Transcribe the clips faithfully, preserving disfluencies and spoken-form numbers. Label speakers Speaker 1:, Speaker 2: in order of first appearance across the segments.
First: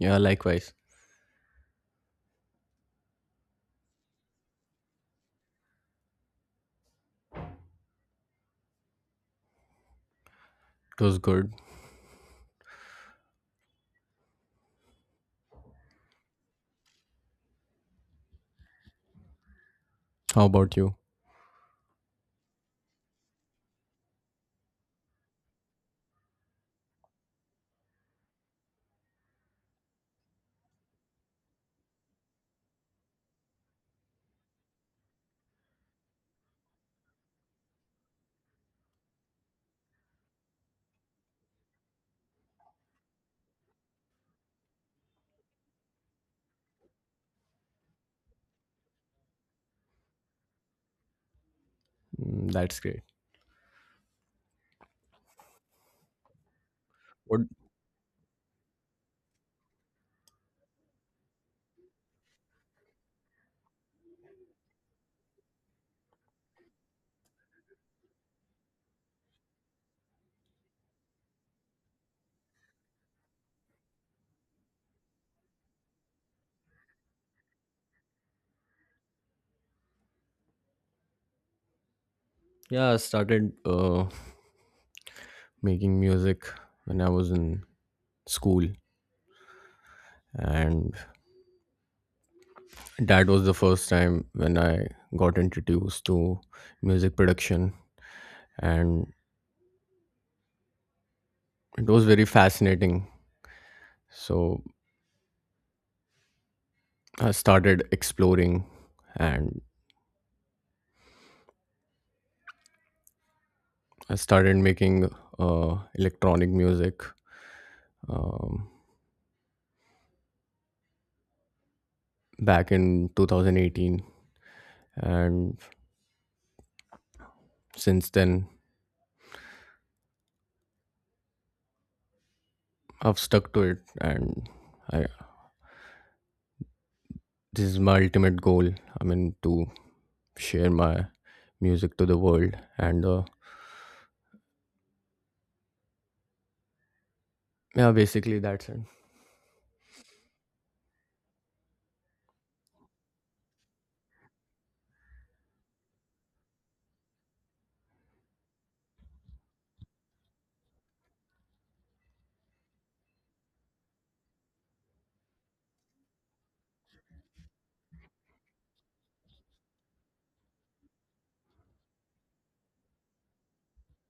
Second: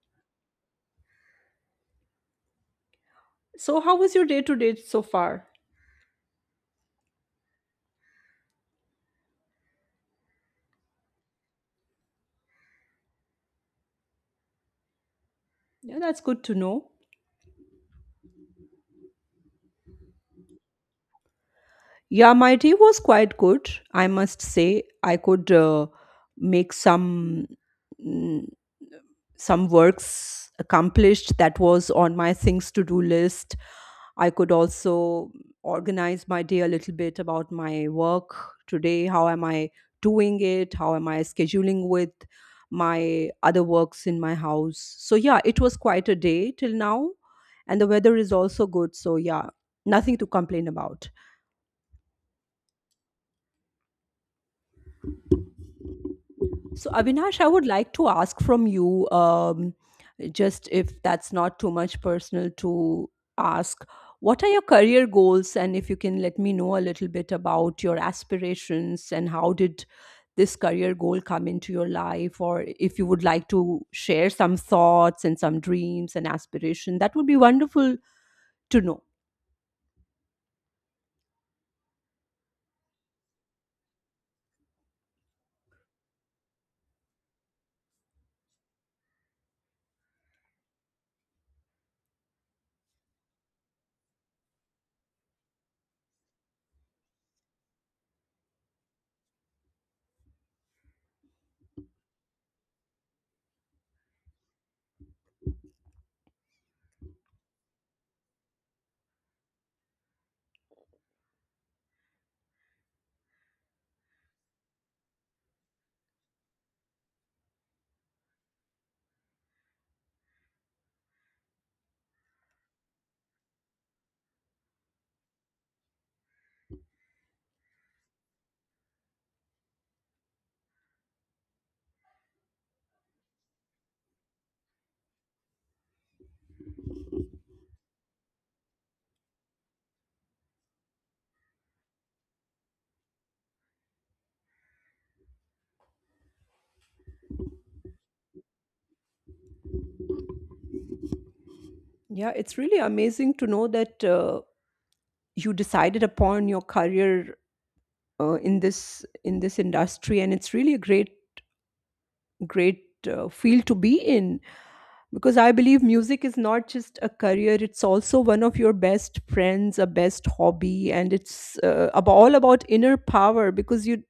Speaker 1: Yeah, likewise.
Speaker 2: So, how was your day to date so far?
Speaker 1: It was good.
Speaker 2: Yeah, that's good to know.
Speaker 1: How about you?
Speaker 2: Yeah, my day was quite good. I must say, I could uh, make some mm, some works accomplished that was on my things to do list. I could also organize my day a little bit about my work today. How am I doing it? How am I scheduling with my other works in my house? So, yeah, it was quite a day till now. And the weather is also good. So, yeah, nothing to complain about.
Speaker 1: Mm, that's great.
Speaker 2: So,
Speaker 1: What?
Speaker 2: Avinash, I would like to ask from you, um, just if that's not too much personal to ask, what are your career goals? And if you can let me know a little bit about your aspirations and how did this career goal come into your life, or if you would like to share some thoughts and some dreams and aspiration, that would be wonderful to know.
Speaker 1: Yeah, I started uh, making music when I was in school, and that was the first time when I got introduced to music production, and it was very fascinating. So I started exploring, and I started making uh, electronic music um, back in twenty eighteen, and since then I've stuck to it, and I, this is my ultimate goal. I mean, to share my music to the world, and uh, yeah, basically that's it.
Speaker 2: Yeah, it's really amazing to know that uh, you decided upon your career uh, in this in this industry, and it's really a great great uh, field to be in, because I believe music is not just a career, it's also one of your best friends, a best hobby, and it's uh, ab- all about inner power, because you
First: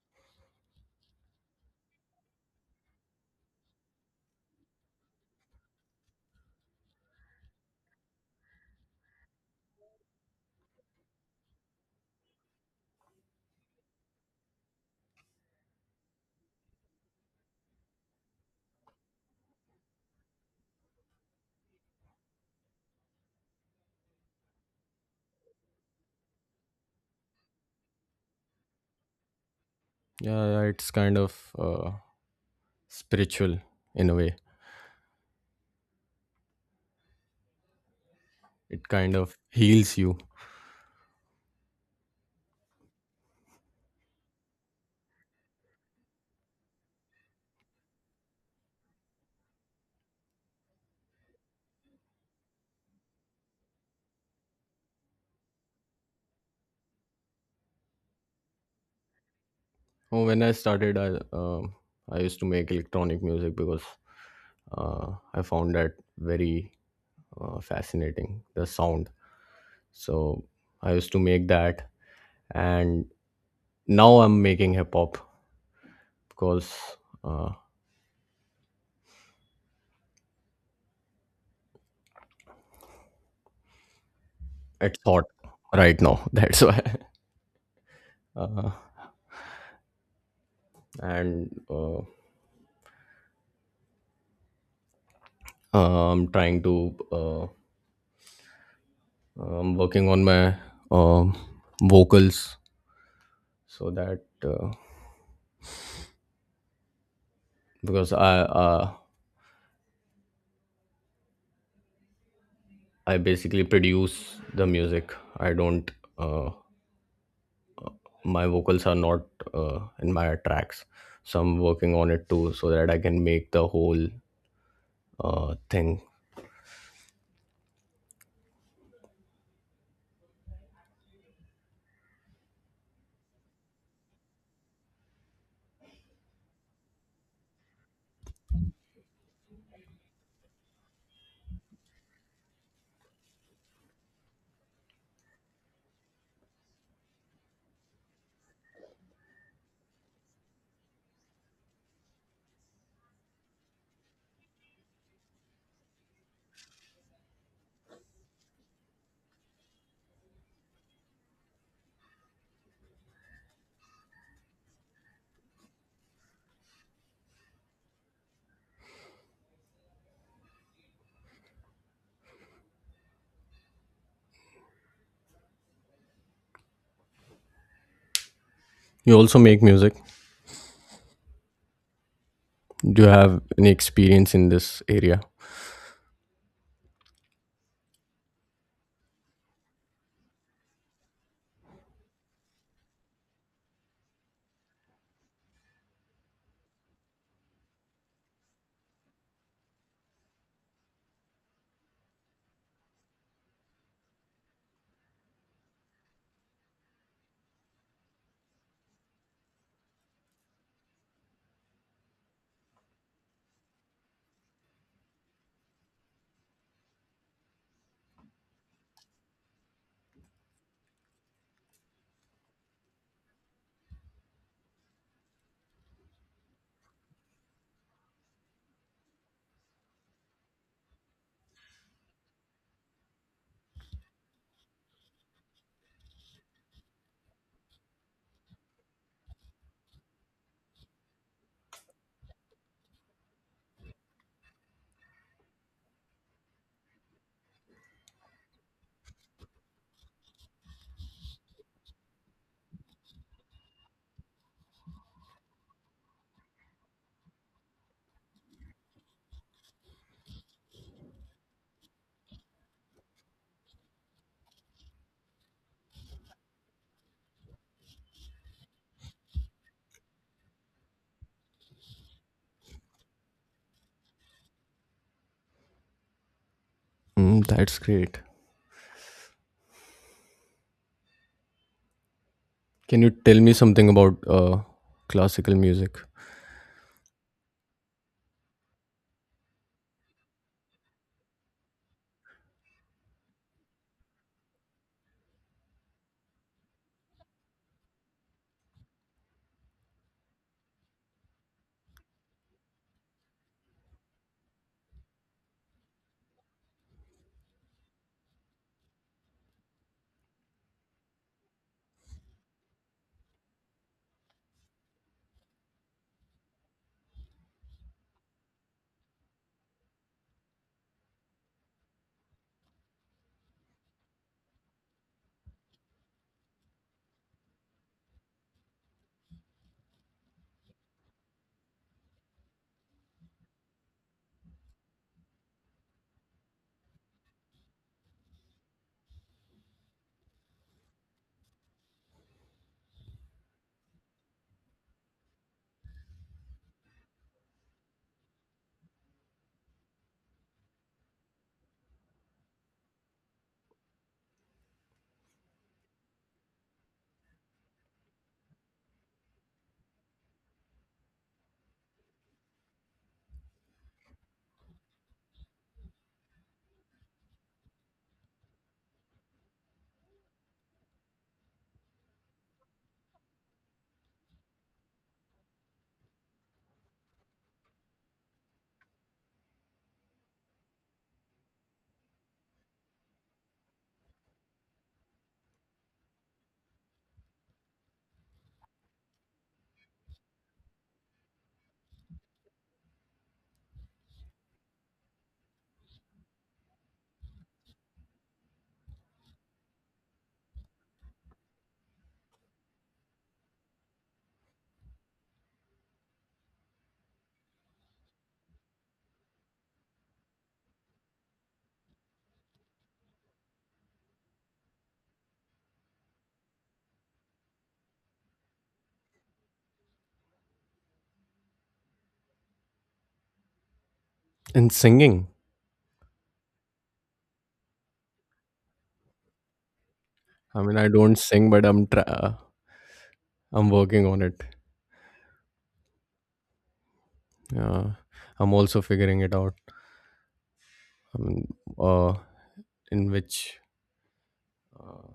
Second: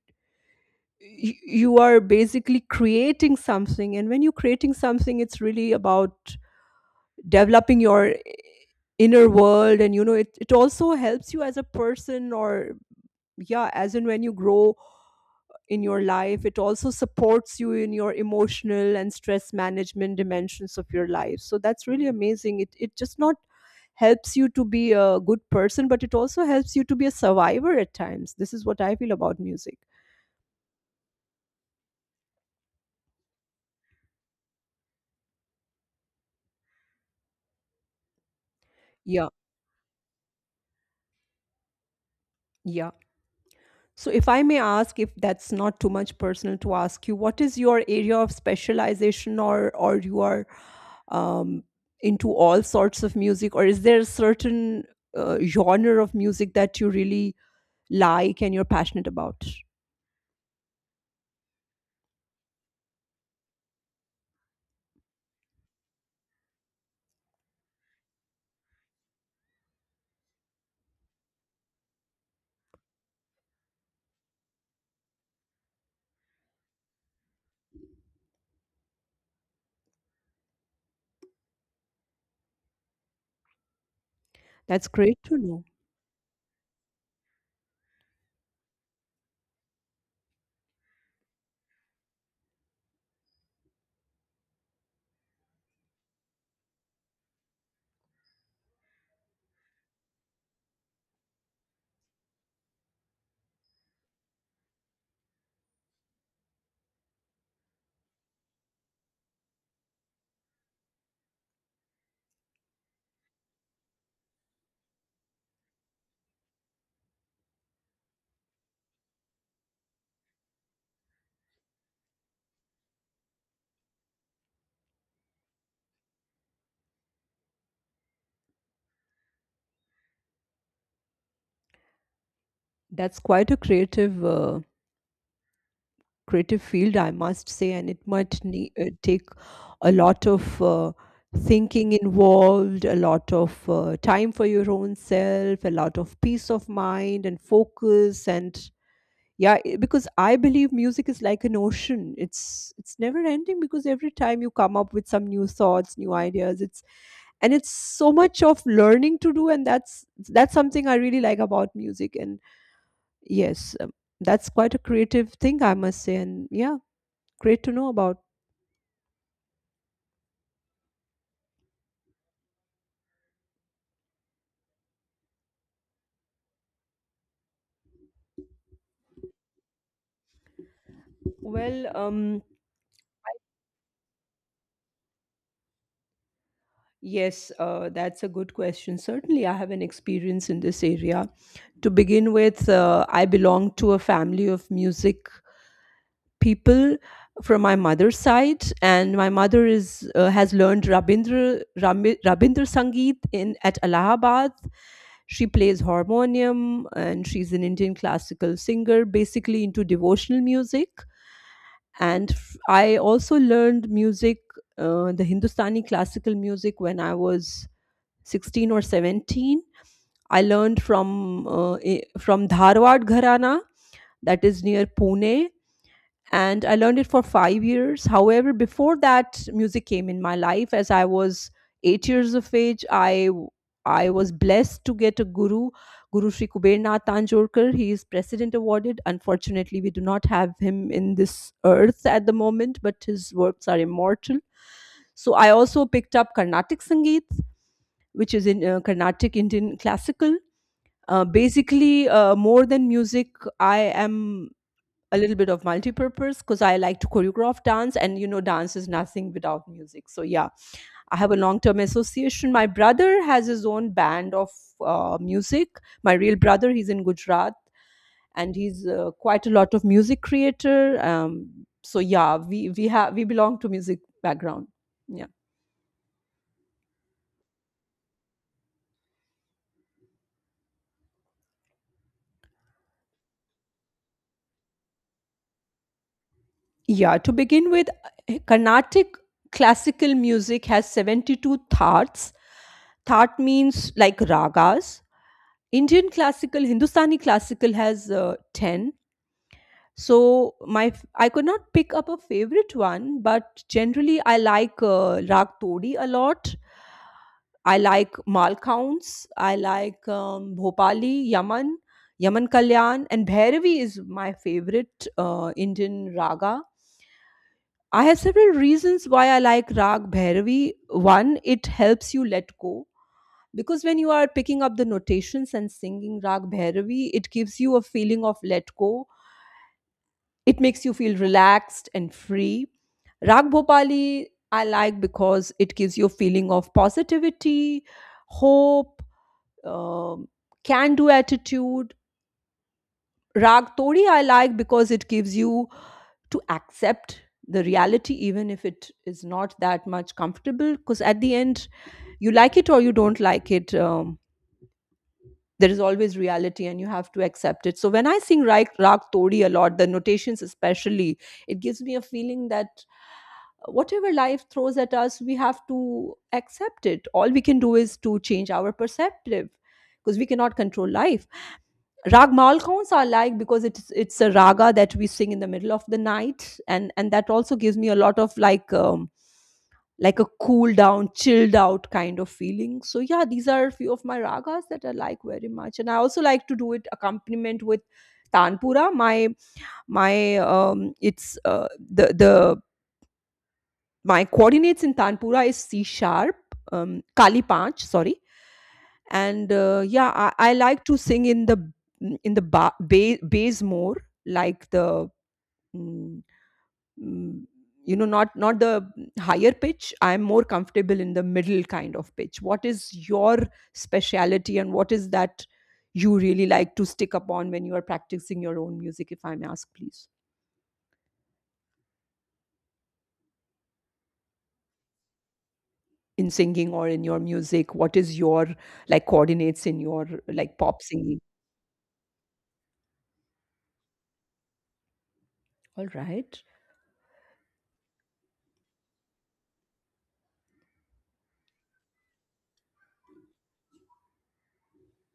Speaker 2: y- you are basically creating something, and when you're creating something, it's really about developing your inner world. And you know, it, it also helps you as a person, or yeah, as in when you grow in your life, it also supports you in your emotional and stress management dimensions of your life. So that's really amazing. It it just not helps you to be a good person, but it also helps you to be a survivor at times. This is what I feel about music.
Speaker 1: Yeah, yeah, it's kind of uh, spiritual in a way. It kind
Speaker 2: Yeah,
Speaker 1: of heals you.
Speaker 2: yeah. So, if I may ask, if that's not too much personal to ask you, what is your area of specialization, or or you are um, into all sorts of music, or is there a certain uh, genre of music that you really like and you're passionate about?
Speaker 1: Oh, When I started, I um I used to make electronic music because uh, I found that very uh, fascinating the sound. So I used to make that, and now I'm making hip hop because uh,
Speaker 2: That's
Speaker 1: it's
Speaker 2: great
Speaker 1: hot
Speaker 2: to know.
Speaker 1: right now. That's why. Uh, and uh, uh, I'm trying to, uh, I'm working on my um, vocals so that uh, because I uh, I basically produce the music. I don't. Uh, my vocals are not uh, in my tracks, so I'm working on it too, so that I can make the whole uh, thing.
Speaker 2: That's quite a creative uh, creative field, I must say, and it might ne- uh, take a lot of uh, thinking involved, a lot of uh, time for your own self, a lot of peace of mind and focus. And yeah, i- because I believe music is like an ocean. It's it's never ending, because every time you come up with some new thoughts, new ideas, it's and it's so much of learning to do. And that's that's something I really like about music. And yes, um, that's quite a creative thing, I must say, and yeah, great to know about.
Speaker 1: You also make music.
Speaker 2: Well um
Speaker 1: Do you have any experience in this area?
Speaker 2: yes, uh, that's a good question. Certainly I have an experience in this area. To begin with, uh, I belong to a family of music people from my mother's side, and my mother is uh, has learned rabindra Rami- rabindra Sangeet in at Allahabad. She plays harmonium, and she's an Indian classical singer, basically into devotional music. And f- I also learned music, uh, the Hindustani classical music, when I was sixteen or seventeen. I learned from uh, i- from Dharwad Gharana, that is near Pune, and I learned it for five years. However, before that, music came in my life as I was eight years of age. I w- I was blessed to get a guru, Guru Sri Kuber Nath Tanjorkar. He is president awarded. Unfortunately, we do not have him in this earth at the moment, but his works are immortal. So I also picked up Carnatic Sangeet, which is in uh, Carnatic Indian classical. Uh, basically, uh, more than music, I am a little bit of multi-purpose, because I like to choreograph dance, and you know, dance is nothing without music. So yeah, I have a long-term association. My brother has his own band of uh, music. My real brother, he's in Gujarat, and he's uh, quite a lot of music creator. Um, so yeah, we we have we belong to music background. Yeah,
Speaker 1: Mm, that's great. Can you tell me something about uh, classical music
Speaker 2: yeah. To begin with, Carnatic classical music has seventy-two thats. That means like ragas. Indian classical, Hindustani classical has uh, ten. So my f- I could not pick up a favorite one, but generally I like uh, Rag Todi a lot. I like Malcounts. I like um, Bhopali, Yaman, Yaman Kalyan, and Bhairavi is my favorite uh, Indian raga. I have several reasons why I like Rag Bhairavi. One, it helps you let go, because when you are picking up the notations and singing Rag Bhairavi, it gives you a feeling of let go. It makes you feel relaxed and free. Rag Bhopali I like because it gives you a feeling of positivity, hope, um, can do attitude. Rag Tori I like because it gives you to accept the reality, even if it is not that much comfortable, because at the end, you like it or you don't like it. Um, there is always reality and you have to accept it. So when I sing raag, raag Todi a lot, the notations especially, it gives me a feeling that uh, whatever life throws at us, we have to accept it. All we can do is to change our perceptive, because we cannot control life. Rag Malkons are like because it's it's a raga that we sing in the middle of the night. And and that also gives me a lot of like um, like a cool down, chilled out kind of feeling. So yeah, these are a few of my ragas that I like very much, and I also like to do it accompaniment with tanpura. My my um, it's uh, the the my coordinates in tanpura is C sharp, um, kali panch, sorry, and uh, yeah, I, I like to sing in the in the ba- ba- bass more. like the. mm, mm, you know not not the higher pitch. I'm more comfortable in the middle kind of pitch. What is your speciality, and what is that you really like to stick upon when you are practicing your own music, if I may ask please?
Speaker 1: and singing?
Speaker 2: In singing or in your music, what is your like coordinates in your like
Speaker 1: I mean,
Speaker 2: pop
Speaker 1: I don't
Speaker 2: singing?
Speaker 1: sing, but I'm tra- uh, I'm working on it.
Speaker 2: All right.
Speaker 1: Uh, I'm also figuring it out. I mean, uh, in which uh,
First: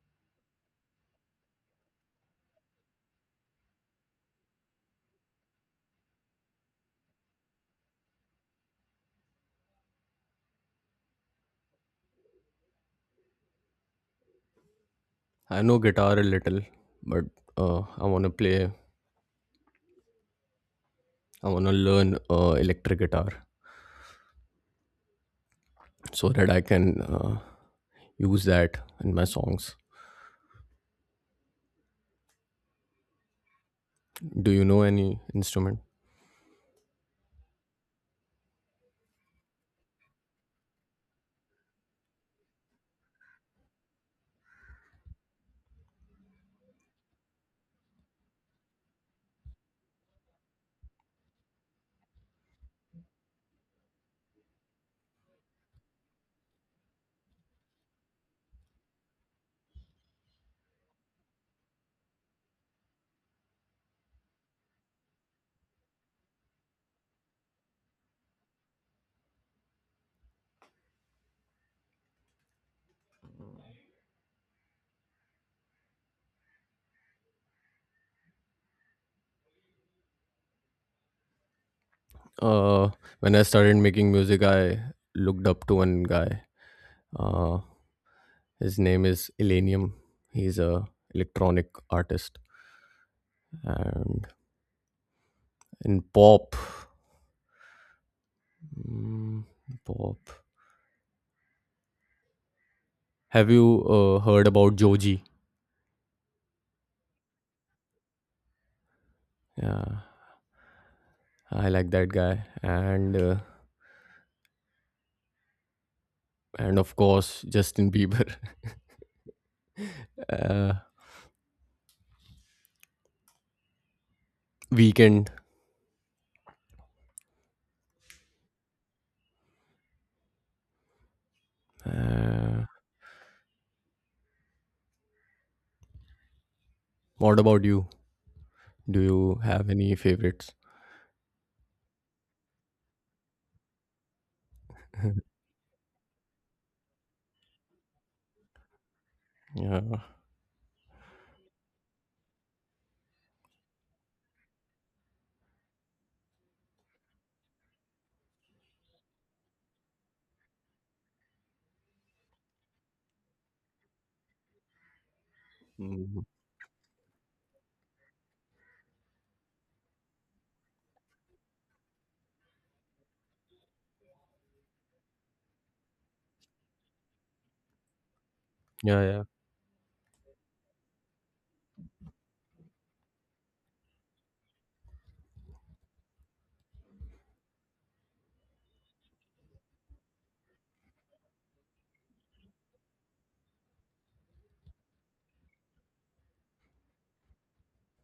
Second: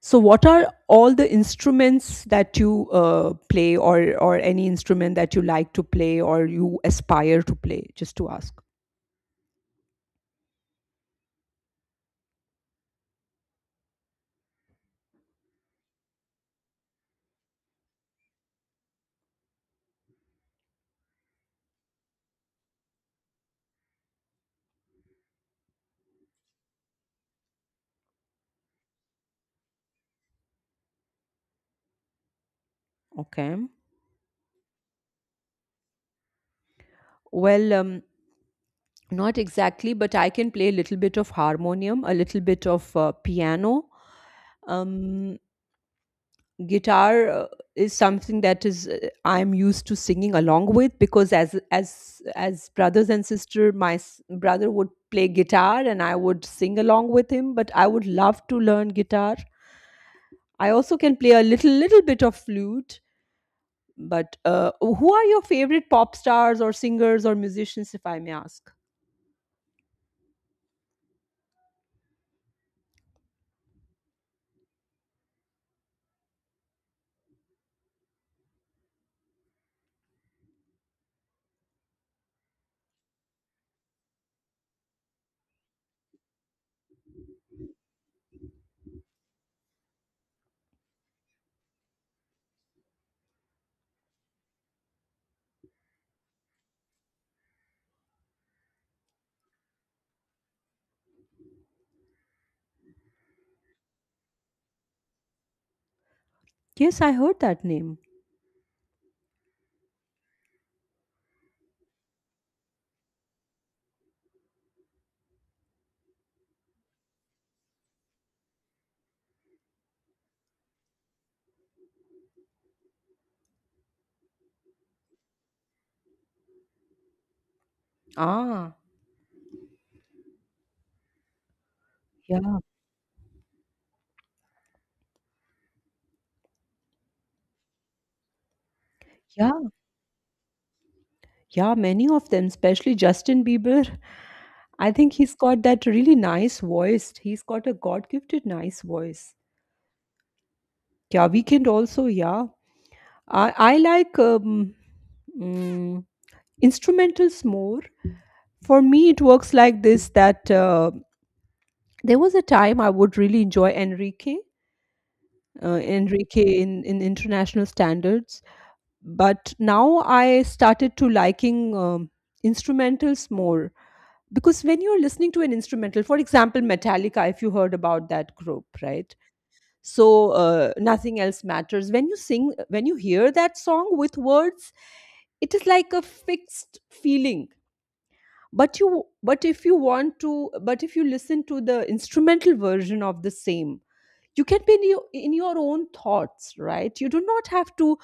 Speaker 2: So what are all the instruments that you uh, play, or or any instrument that you like to play or you aspire to play, just to ask?
Speaker 1: I know guitar a little, but uh, I want to play. I want to learn uh, electric guitar so that I can uh, use that in my songs.
Speaker 2: Okay.
Speaker 1: Do you know any instrument?
Speaker 2: Well, um, not exactly, but I can play a little bit of harmonium, a little bit of uh, piano. Um, Guitar uh, is something that is uh, I'm used to singing along with, because as as as brothers and sister, my s- brother would play guitar and I would sing along with him. But I would love to learn guitar. I also can play a little little bit of flute. But uh, who are your favorite pop stars or singers or musicians, if I may ask?
Speaker 1: Uh, when I started making music, I looked up to one guy. Uh, his name is Elenium. He's a electronic artist. And in pop, mm, pop. Have you uh, heard about Joji?
Speaker 2: Yes, I heard that name.
Speaker 1: Yeah, I like that guy. And uh, and of course Justin Bieber. uh, Weekend.
Speaker 2: Ah, yeah,
Speaker 1: Uh, what about you? Do you
Speaker 2: yeah.
Speaker 1: have any favorites?
Speaker 2: Yeah, many of them, especially Justin Bieber. I think he's got that really nice voice. He's got a God gifted nice voice.
Speaker 1: Yeah.
Speaker 2: Yeah, Weekend also, yeah. I, I like um, mm, instrumentals more. For me, it works like this that uh, there was a time I would really enjoy Enrique. Uh,
Speaker 1: Mm.
Speaker 2: Enrique in, in international standards, but now I started to liking um, instrumentals more, because when you're listening to an instrumental, for example Metallica, if you heard about that group,
Speaker 1: Yeah,
Speaker 2: right?
Speaker 1: yeah.
Speaker 2: So uh, nothing else matters when you sing, when you hear that song with words. It is like a fixed feeling, but you but if you want to but if you listen to the instrumental version of the same, you can be in your, in your own thoughts, right? You do not have to.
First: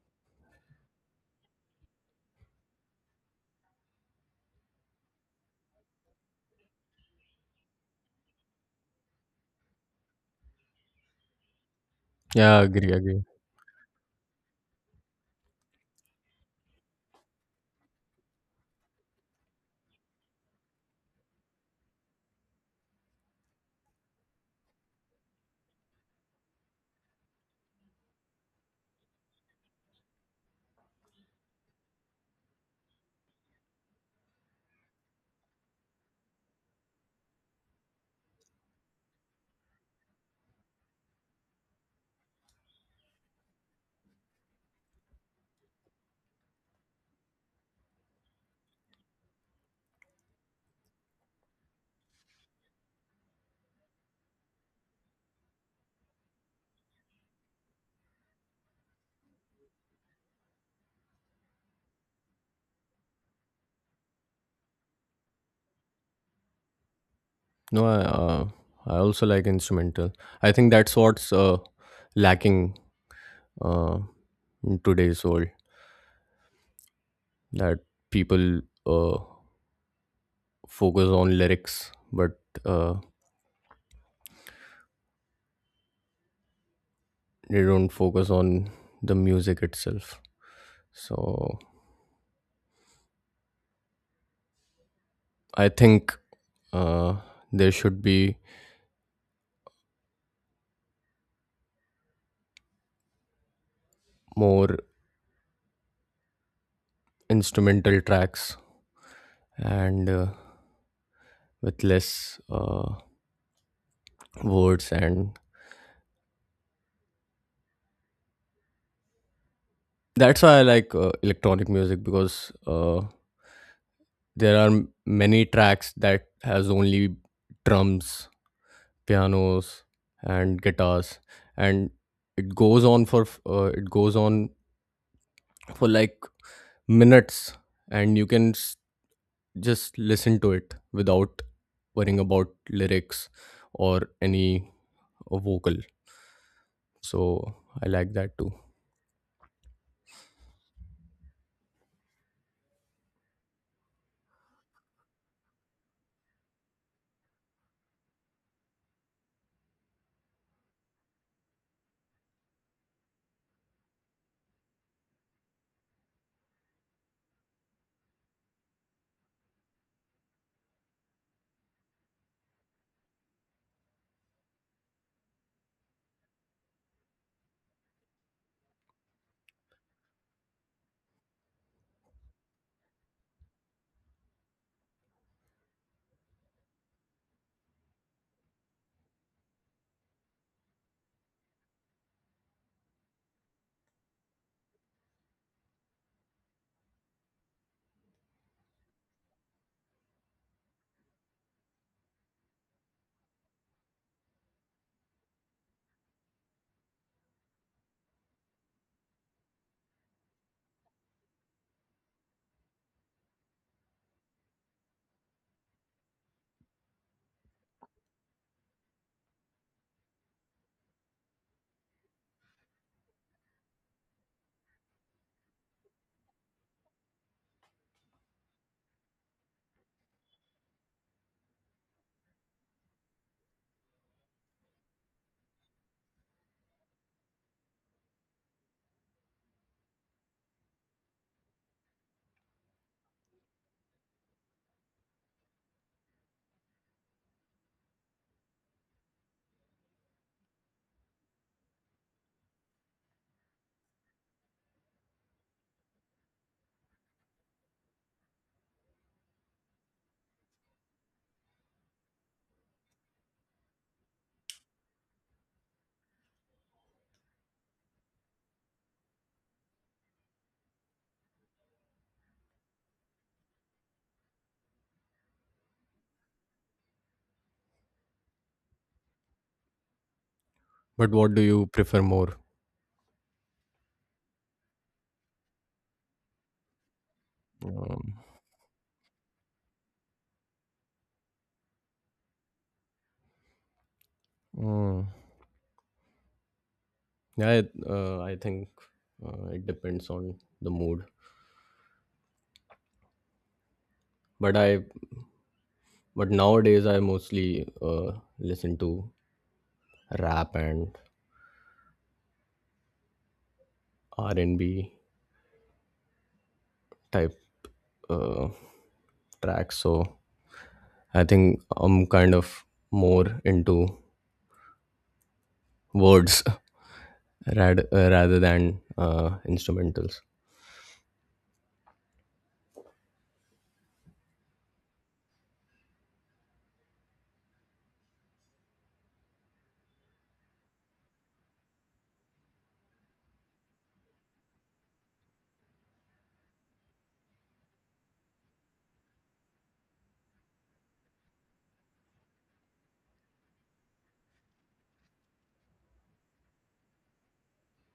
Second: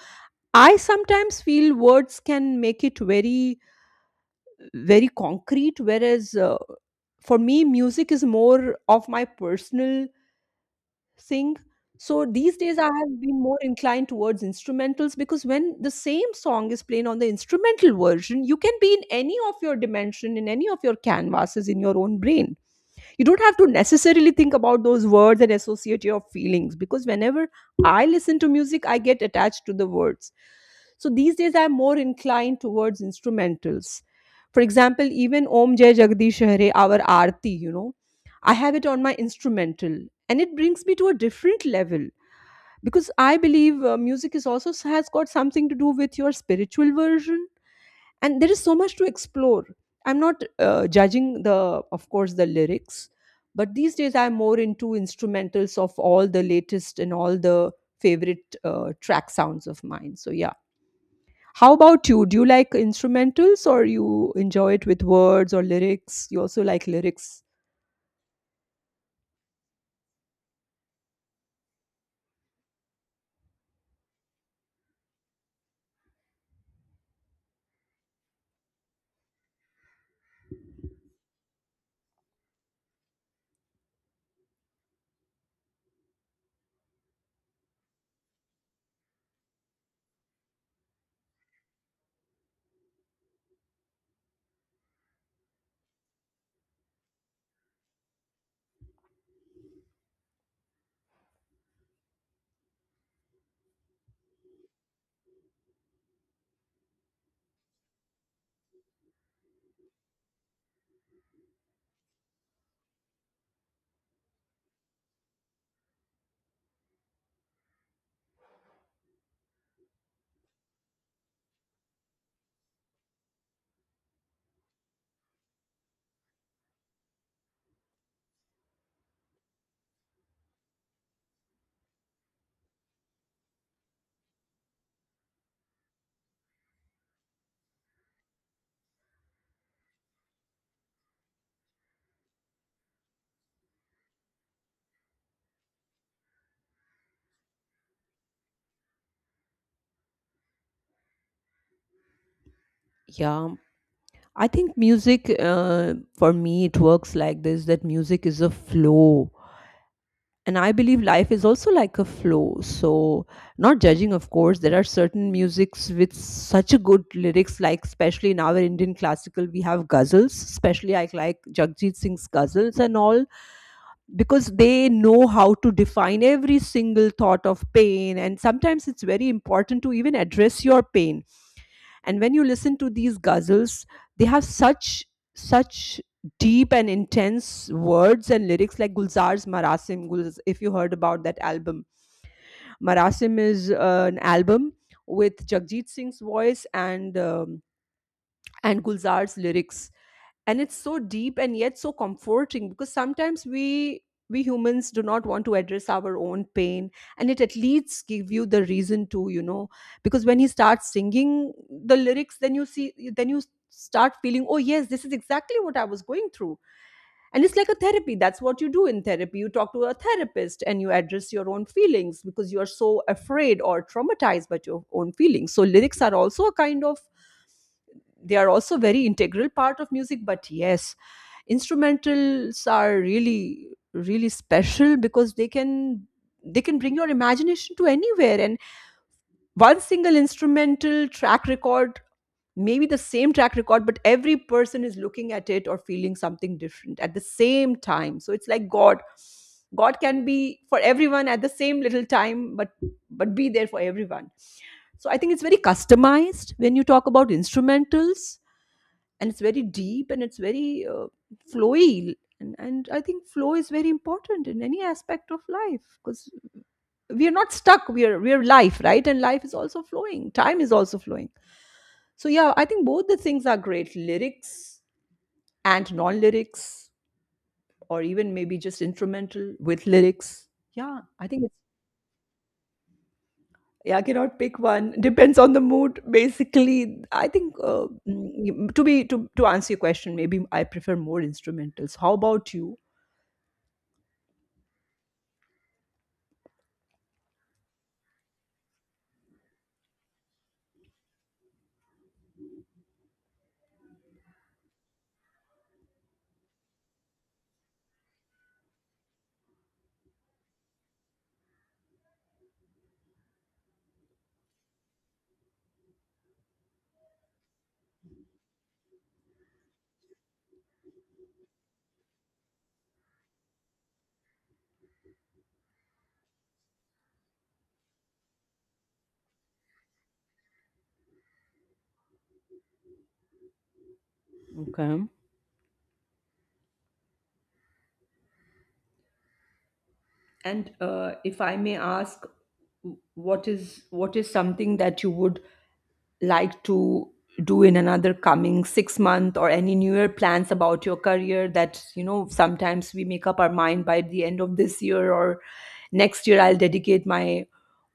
Speaker 2: I sometimes feel words can make it very, very concrete, whereas uh, for me music is more of my personal thing. So these
Speaker 1: Yeah,
Speaker 2: days I
Speaker 1: agree,
Speaker 2: have
Speaker 1: agree.
Speaker 2: been more inclined towards instrumentals, because when the same song is playing on the instrumental version, you can be in any of your dimension, in any of your canvases, in your own brain. You don't have to necessarily think about those words and associate your feelings, because whenever I listen to music, I get attached to the words. So these days I'm more inclined towards instrumentals. For example, even Om Jai Jagdish Hare, our aarti, you know I have it on my instrumental, and it brings me to a different level, because I believe uh, music is also has got something to do with your spiritual version. And there is so much to explore. I'm not uh, judging the of course the lyrics, but these days I'm more into instrumentals of all the latest and all the favorite uh, track sounds of mine. So yeah, how about you? Do you like instrumentals, or you enjoy it with words or lyrics? You also like lyrics?
Speaker 1: No, I, uh, I also like instrumental. I think that's what's uh, lacking uh, in today's world that people uh, focus on lyrics, but uh, they don't focus on the music itself. So I think uh, there should be more instrumental tracks and uh, with less uh, words, and that's why I like uh, electronic music because uh, there are many tracks that has only drums, pianos, and guitars, and it goes on for f- uh, it goes on for like minutes, and you can s- just listen to it without worrying about lyrics or any uh, vocal. So I like that too.
Speaker 2: Yeah, I think music uh, for me it works like this, that music is a flow. And I believe life is also like a flow, so not judging. Of course there are certain musics with such a good lyrics, like especially in our Indian classical we have ghazals. Especially I like Jagjit Singh's ghazals and all, because they know how to define every single thought of pain, and sometimes it's very important to even address your pain. And when you listen to these ghazals, they have such such deep and intense words and lyrics, like Gulzar's Marasim. Gulz, if you heard about that album, Marasim is uh, an album with Jagjit Singh's voice and um, and Gulzar's lyrics. And it's so deep and yet so comforting, because sometimes we we humans do not want to address our own pain, and it at least give you the reason to, you know, because when he starts singing the lyrics, then you see, then you start feeling, oh yes, this is exactly what I was going through. And it's like a therapy. That's what you do in therapy. You talk to a therapist and you address your own feelings because you are so afraid or traumatized by your own feelings. So lyrics are also a kind of, they are also very integral part of music. But yes, instrumentals are really really special because they can they can bring your imagination to anywhere. And one single instrumental track record, maybe the same track record, but every person is looking at it or feeling something different at the same time. So it's like God. God can be for everyone at the same little time, but but be there for everyone. So I think it's very customized when you talk about instrumentals. And it's very deep and it's very uh, flowy. And, and I think flow is very important in any aspect of life, because we are not stuck, we are, we are life, right? And life is also flowing, time is also flowing. So yeah, I think both the things are great, lyrics and non-lyrics, or even maybe just instrumental with lyrics. Yeah,
Speaker 1: But
Speaker 2: I
Speaker 1: what do
Speaker 2: think it's,
Speaker 1: you prefer more?
Speaker 2: yeah, I cannot pick one, depends on the mood basically. I think uh,
Speaker 1: Um,
Speaker 2: mm, to be to, to answer your question, maybe I prefer more instrumentals. How about you?
Speaker 1: mm, yeah, it- uh, I think uh, it depends on the mood. But I But nowadays, I mostly uh, listen to rap and R and B type uh, tracks. So I think I'm kind of more into words rad- uh, rather than uh, instrumentals.
Speaker 2: Okay. And uh, if I may ask, what is what is something that you would like to do in another coming six months, or any newer plans about your career? That, you know, sometimes we make up our mind by the end of this year or next year, I'll dedicate my,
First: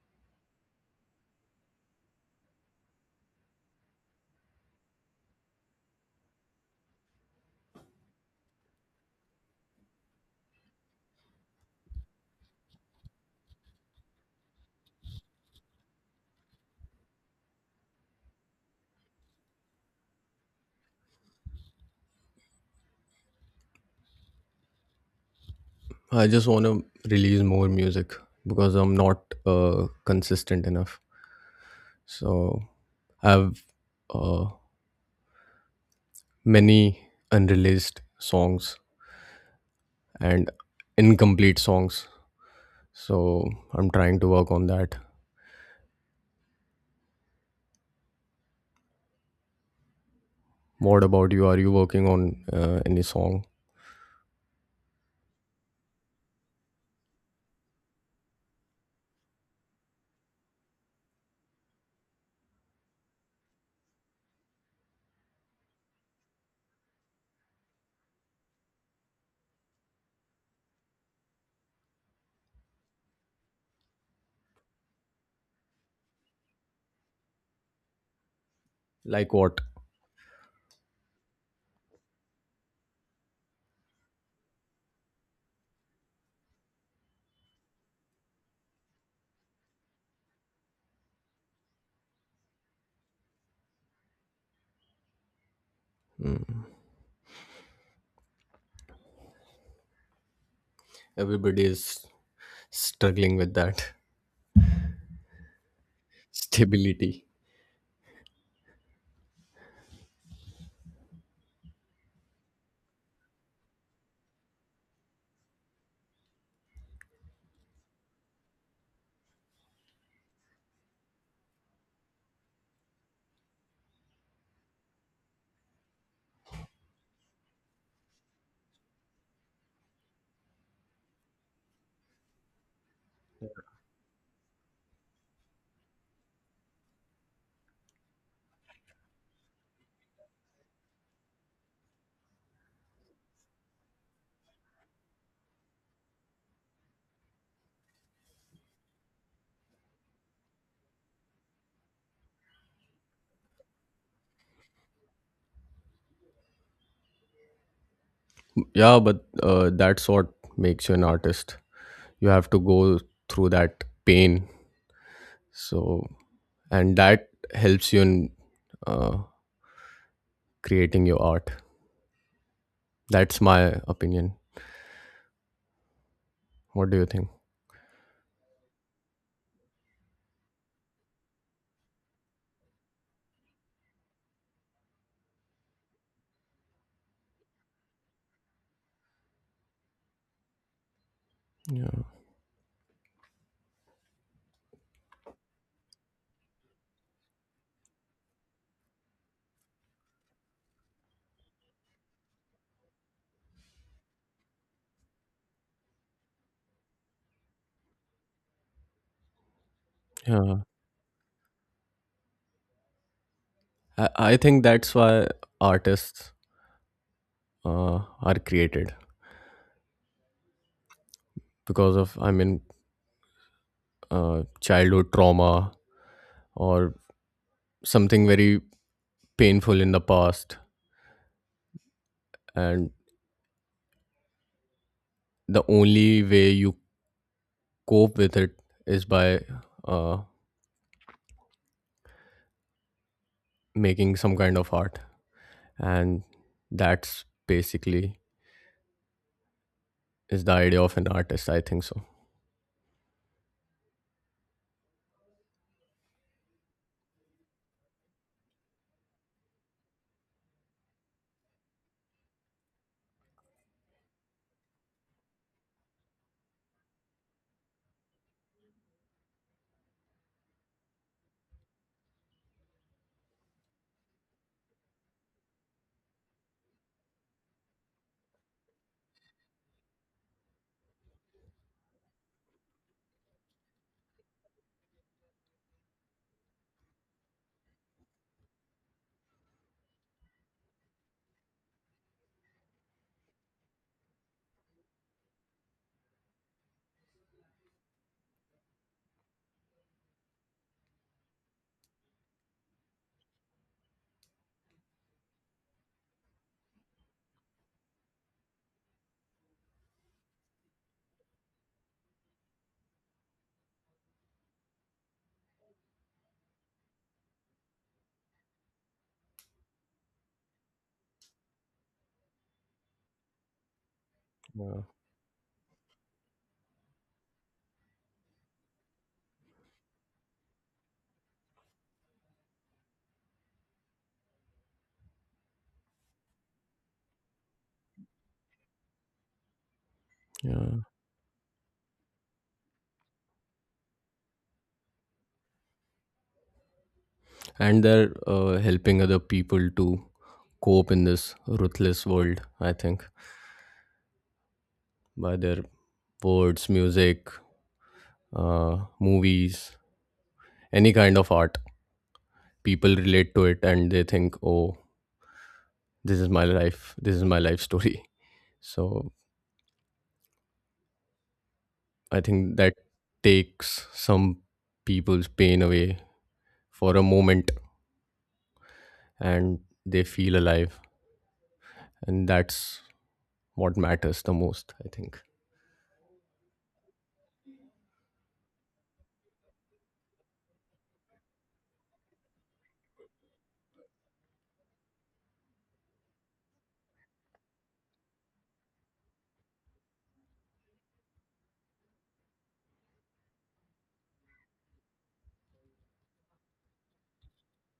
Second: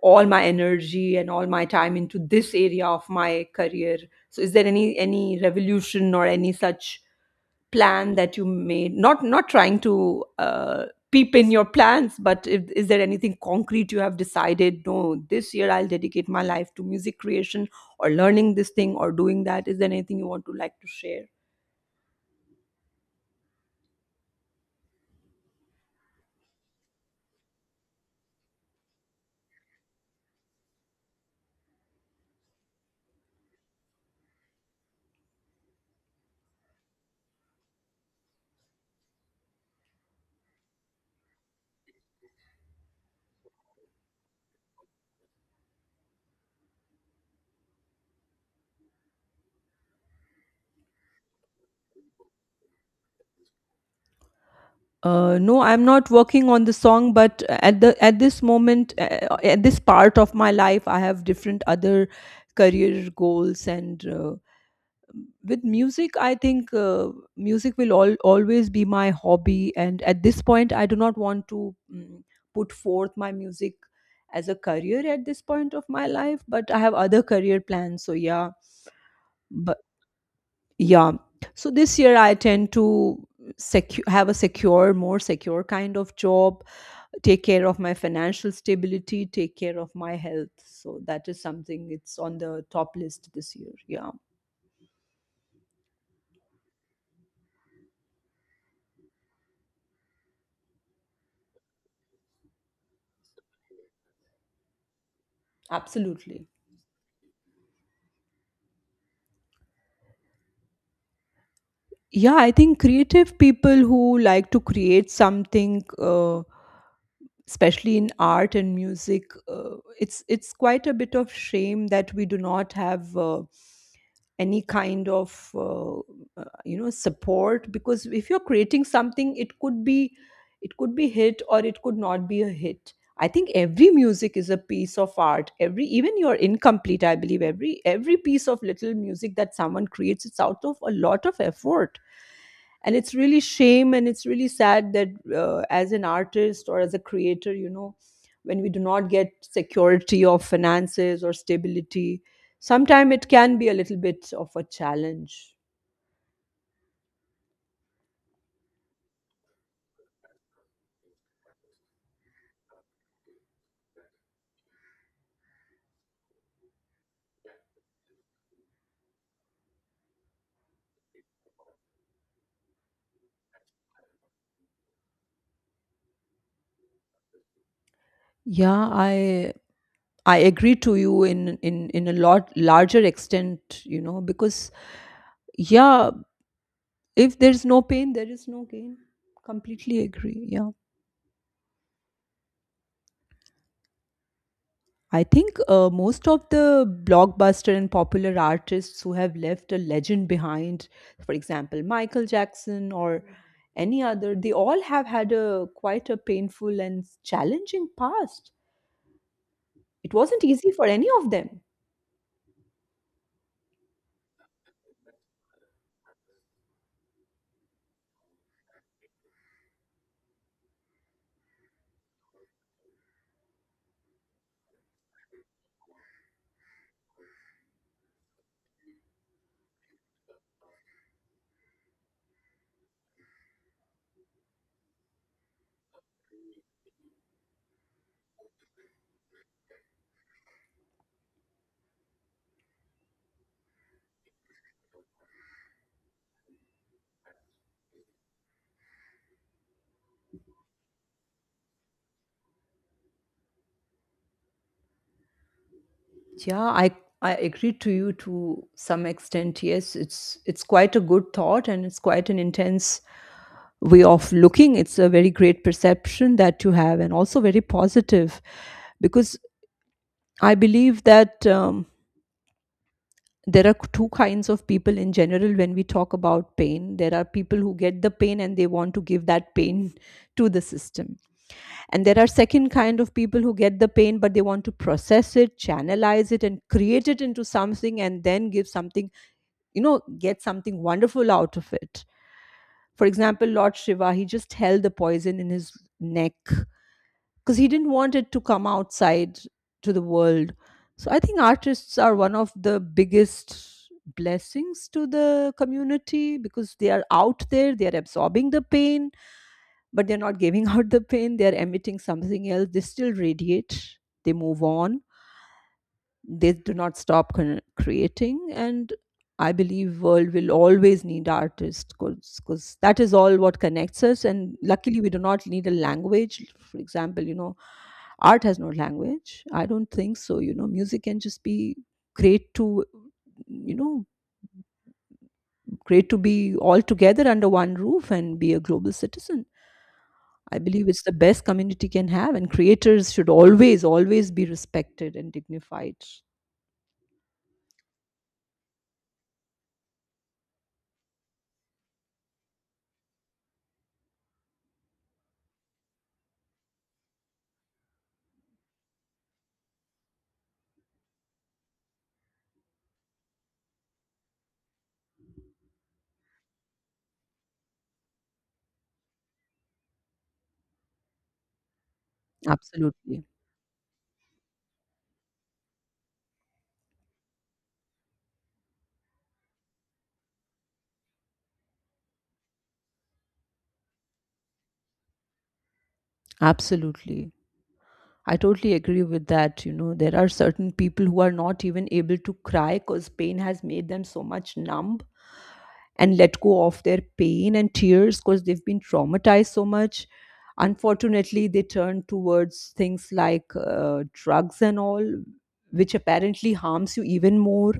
Speaker 2: all my energy and all my time into this area of my career. So is there any any revolution or any such plan that you made, not not trying to uh, peep in your plans, but if, is there anything concrete you have decided, no, this year I'll dedicate my life to music creation, or learning this thing or doing that. Is there anything you want to, like to share?
Speaker 1: I just want to release more music because I'm not uh, consistent enough. So I have uh, many unreleased songs and incomplete songs. So I'm trying to work on that. What about you? Are you working on uh, any song?
Speaker 2: Uh, no, I'm not working on the song, but at the, at this moment, uh, at this part of my life, I have different other career goals and uh, with music, I think uh, music will all, always be my hobby, and at this point I do not want to mm, put forth my music as a career at this point of my life, but I have other career plans. So yeah.
Speaker 1: Like what?
Speaker 2: But yeah, so this year I tend to secure have a secure, more secure kind of job, take care of my financial stability, take care of my health. So that is something, it's on the top list this year. Yeah.
Speaker 1: Mm. Everybody is struggling with that
Speaker 2: Absolutely.
Speaker 1: stability.
Speaker 2: Yeah, I think creative people who like to create something, uh, especially in art and music, uh, it's it's quite a bit of shame that we do not have uh, any kind of uh, uh, you know, support. Because if you're creating something, it could be it could be hit, or it could not be a hit. I think every music is a piece of art. Every, even your incomplete, I believe every every piece of little music that someone creates, it's out of a lot of effort. And it's really shame and it's really sad that uh, as an artist or as a creator, you know, when we do not get security of finances or stability, sometimes it can be a little bit of a challenge.
Speaker 1: Yeah, but uh, that's what makes you an artist. You have to go through that pain. So, and that helps you in uh, creating your art. That's my opinion. What do you think?
Speaker 2: Yeah, i i agree to you in, in in a lot larger extent, you know, because, yeah, if there's no pain, there is no gain. Completely agree. Yeah.
Speaker 1: Yeah,
Speaker 2: I think uh, most of the blockbuster and popular artists who have left a legend behind, for example, Michael Jackson or any other, they all have had a quite a painful and challenging past. It wasn't
Speaker 1: yeah.
Speaker 2: easy for any of them.
Speaker 1: I, I think that's why artists uh, are created because of, I mean, uh, childhood trauma or something very painful in the past, and the only way you cope with it is by uh, making some kind of art, and that's basically is the idea of an artist, I think. So
Speaker 2: Yeah, I I agree to you to some extent. Yes, it's it's quite a good thought and it's quite an intense way of looking. It's a very great perception that you have, and also very positive. Because I believe that. Um, there are two kinds of people in general when we talk about pain. There are people who get the pain and they want to give that pain to the system. And there are second kind of people who get the pain but they want to process it, channelize it and create it into something, and then give something, you know, get something wonderful out of it. For example, Lord Shiva, he just held the poison in his neck because he didn't want it to come outside to the world. So I think artists are one of the biggest blessings to the community, because they are out there, they are absorbing the pain, but they're not giving out the pain, they're emitting something else. They still radiate, they move on, they do not stop con- creating. And I believe world will always need artists, because that is all what connects us. And
Speaker 1: yeah,
Speaker 2: luckily we do not need a language, for example, you know. Art has no language, I don't think so, you know. Music can just be great to, you know, great to be all together under one roof and be a global citizen. I
Speaker 1: yeah.
Speaker 2: believe it's the best community can have, and creators should always, always be respected and dignified.
Speaker 1: And they're uh, helping other people to cope in this ruthless world, I think, by their words, music, uh, movies, any kind of art. People relate to it, and they think, oh, this is my life, this is my life story. So I think that
Speaker 2: Absolutely.
Speaker 1: takes some people's pain away for a moment, and they feel alive, and that's what matters the most, I think.
Speaker 2: Absolutely. I totally agree with that. You know, there are certain people who are not even able to cry, because pain has made them so much numb and let go of their pain and tears, because they've been traumatized so much. Unfortunately, they turn towards things like uh, drugs and all, which apparently harms you even more.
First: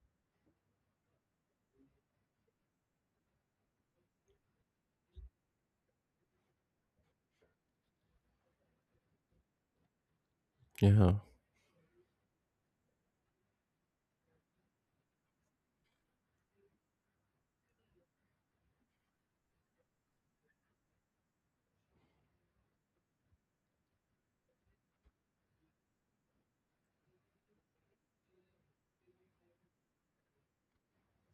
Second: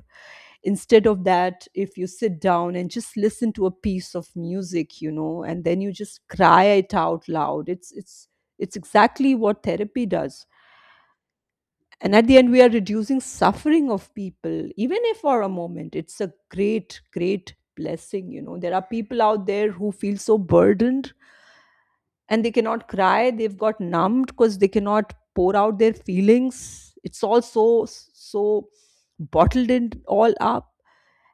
Speaker 2: Instead of that, if you sit down and just listen to a piece of music, you know, and then you just cry it out loud, it's it's it's exactly what therapy does.
Speaker 1: Yeah.
Speaker 2: And at the end we are reducing suffering of people, even if for a moment, it's a great great blessing, you know. There are people out there who feel so burdened, and they cannot cry, they've got numbed because they cannot pour out their feelings, it's all so so bottled in all up.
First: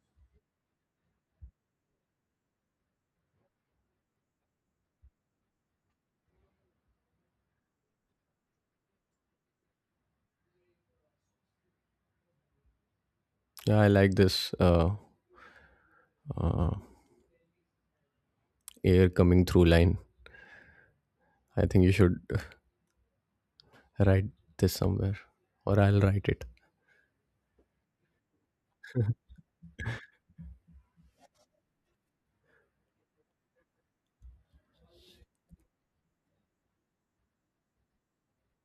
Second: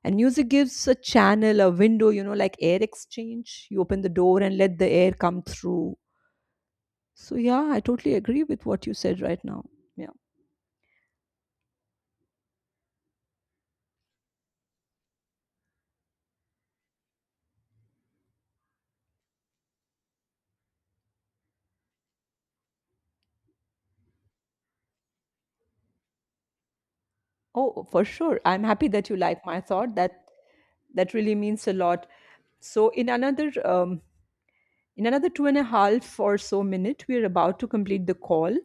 Speaker 2: And music gives a channel, a window, you know, like air exchange. You open the door and let the air come through. So, yeah, I totally agree with what you said right now. Yeah.
Speaker 1: Yeah, I like this uh, uh air coming through line. I think you should write this somewhere, or I'll write it.
Speaker 2: Oh, for sure. I'm happy that you like my thought. That that really means a lot. So in another um, in another two and a half or so minute, we're about to complete the call.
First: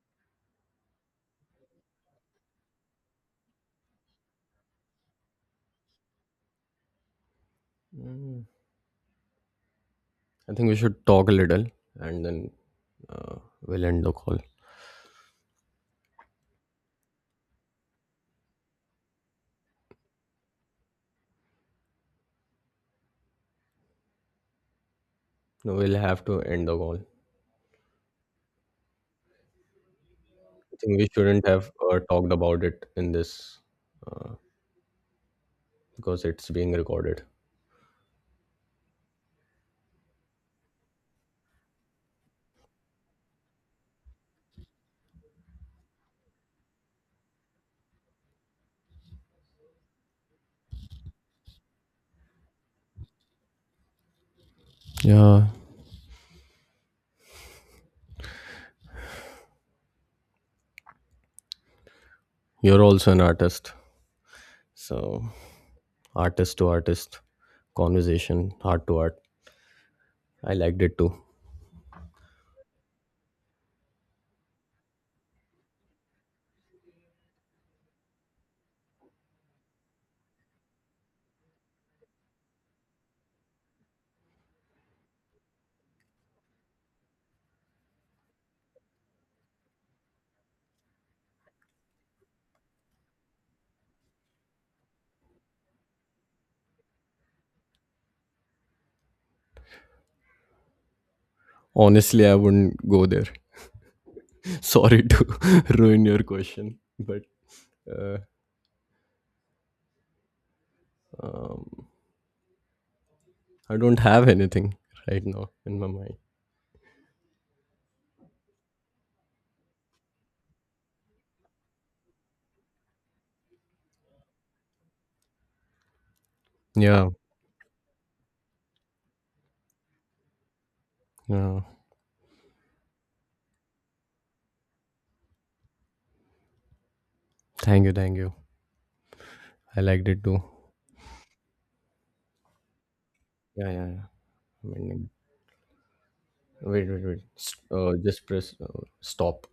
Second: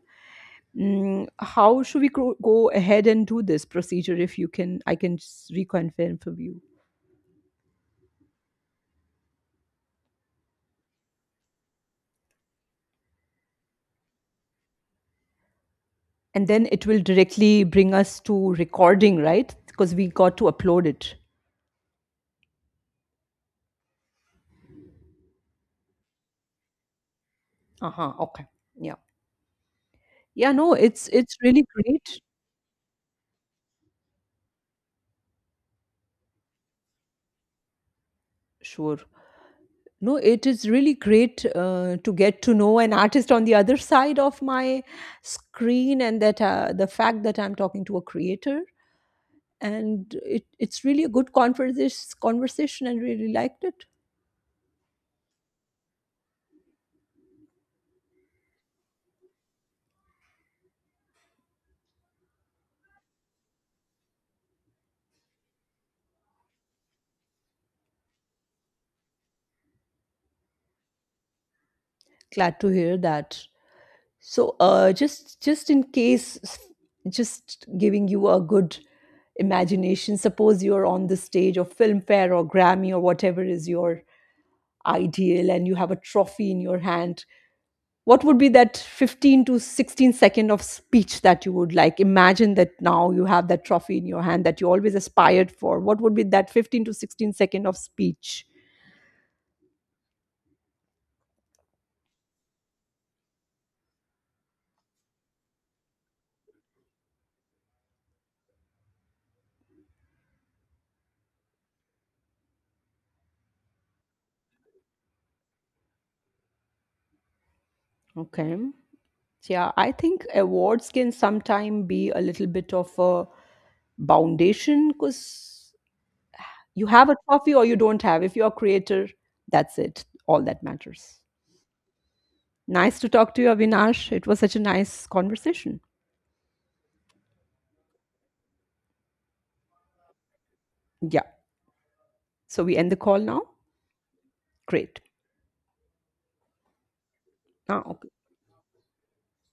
Speaker 2: Mm, how should we go go ahead and do this procedure? If you can, I can s- reconfirm for you.
Speaker 1: Mm. I think we should talk a little, and then uh, we'll end the call.
Speaker 2: And then it will directly bring us to recording, right? Because we got to upload it.
Speaker 1: No, we'll have to end the call.
Speaker 2: Uh-huh. Okay. Yeah. Yeah, no,
Speaker 1: I think we
Speaker 2: it's it's
Speaker 1: shouldn't
Speaker 2: really
Speaker 1: have uh,
Speaker 2: great.
Speaker 1: talked about it in this because it's being recorded.
Speaker 2: Sure. No, it is really great uh, to get to know an artist on the other side of my screen, and that uh, the fact that I'm talking to a creator, and it, it's really a good conversation conversation, and really liked it.
Speaker 1: Yeah, you're also an artist. So, artist to artist conversation, heart to heart. I liked it too.
Speaker 2: Glad to hear that. So, uh, just just in case, s- just giving you a good imagination. Suppose you're on the stage of Filmfare or Grammy or whatever is your ideal, and you have a trophy in your hand. What would be that fifteen to 16 second of speech that you would like? Imagine that now you have that trophy in your hand that you always aspired for. What would be that fifteen to 16 second of speech?
Speaker 1: Honestly, I wouldn't go there. Sorry to ruin your question, but uh, um, I don't have anything right now in my mind.
Speaker 2: Okay. Yeah, I think awards can sometime be a little bit of a Boundation. Because you
Speaker 1: Yeah,
Speaker 2: have a trophy or you don't have. If you're a creator, that's it. All that matters.
Speaker 1: yeah.
Speaker 2: Nice to talk to you, Avinash. It was such a nice conversation.
Speaker 1: Thank you, thank you. I liked it too.
Speaker 2: Yeah. So we end the call now.
Speaker 1: Yeah, yeah, yeah. I
Speaker 2: Great.
Speaker 1: mean, wait, wait, wait. S- Uh,
Speaker 2: Now,
Speaker 1: just press uh, stop.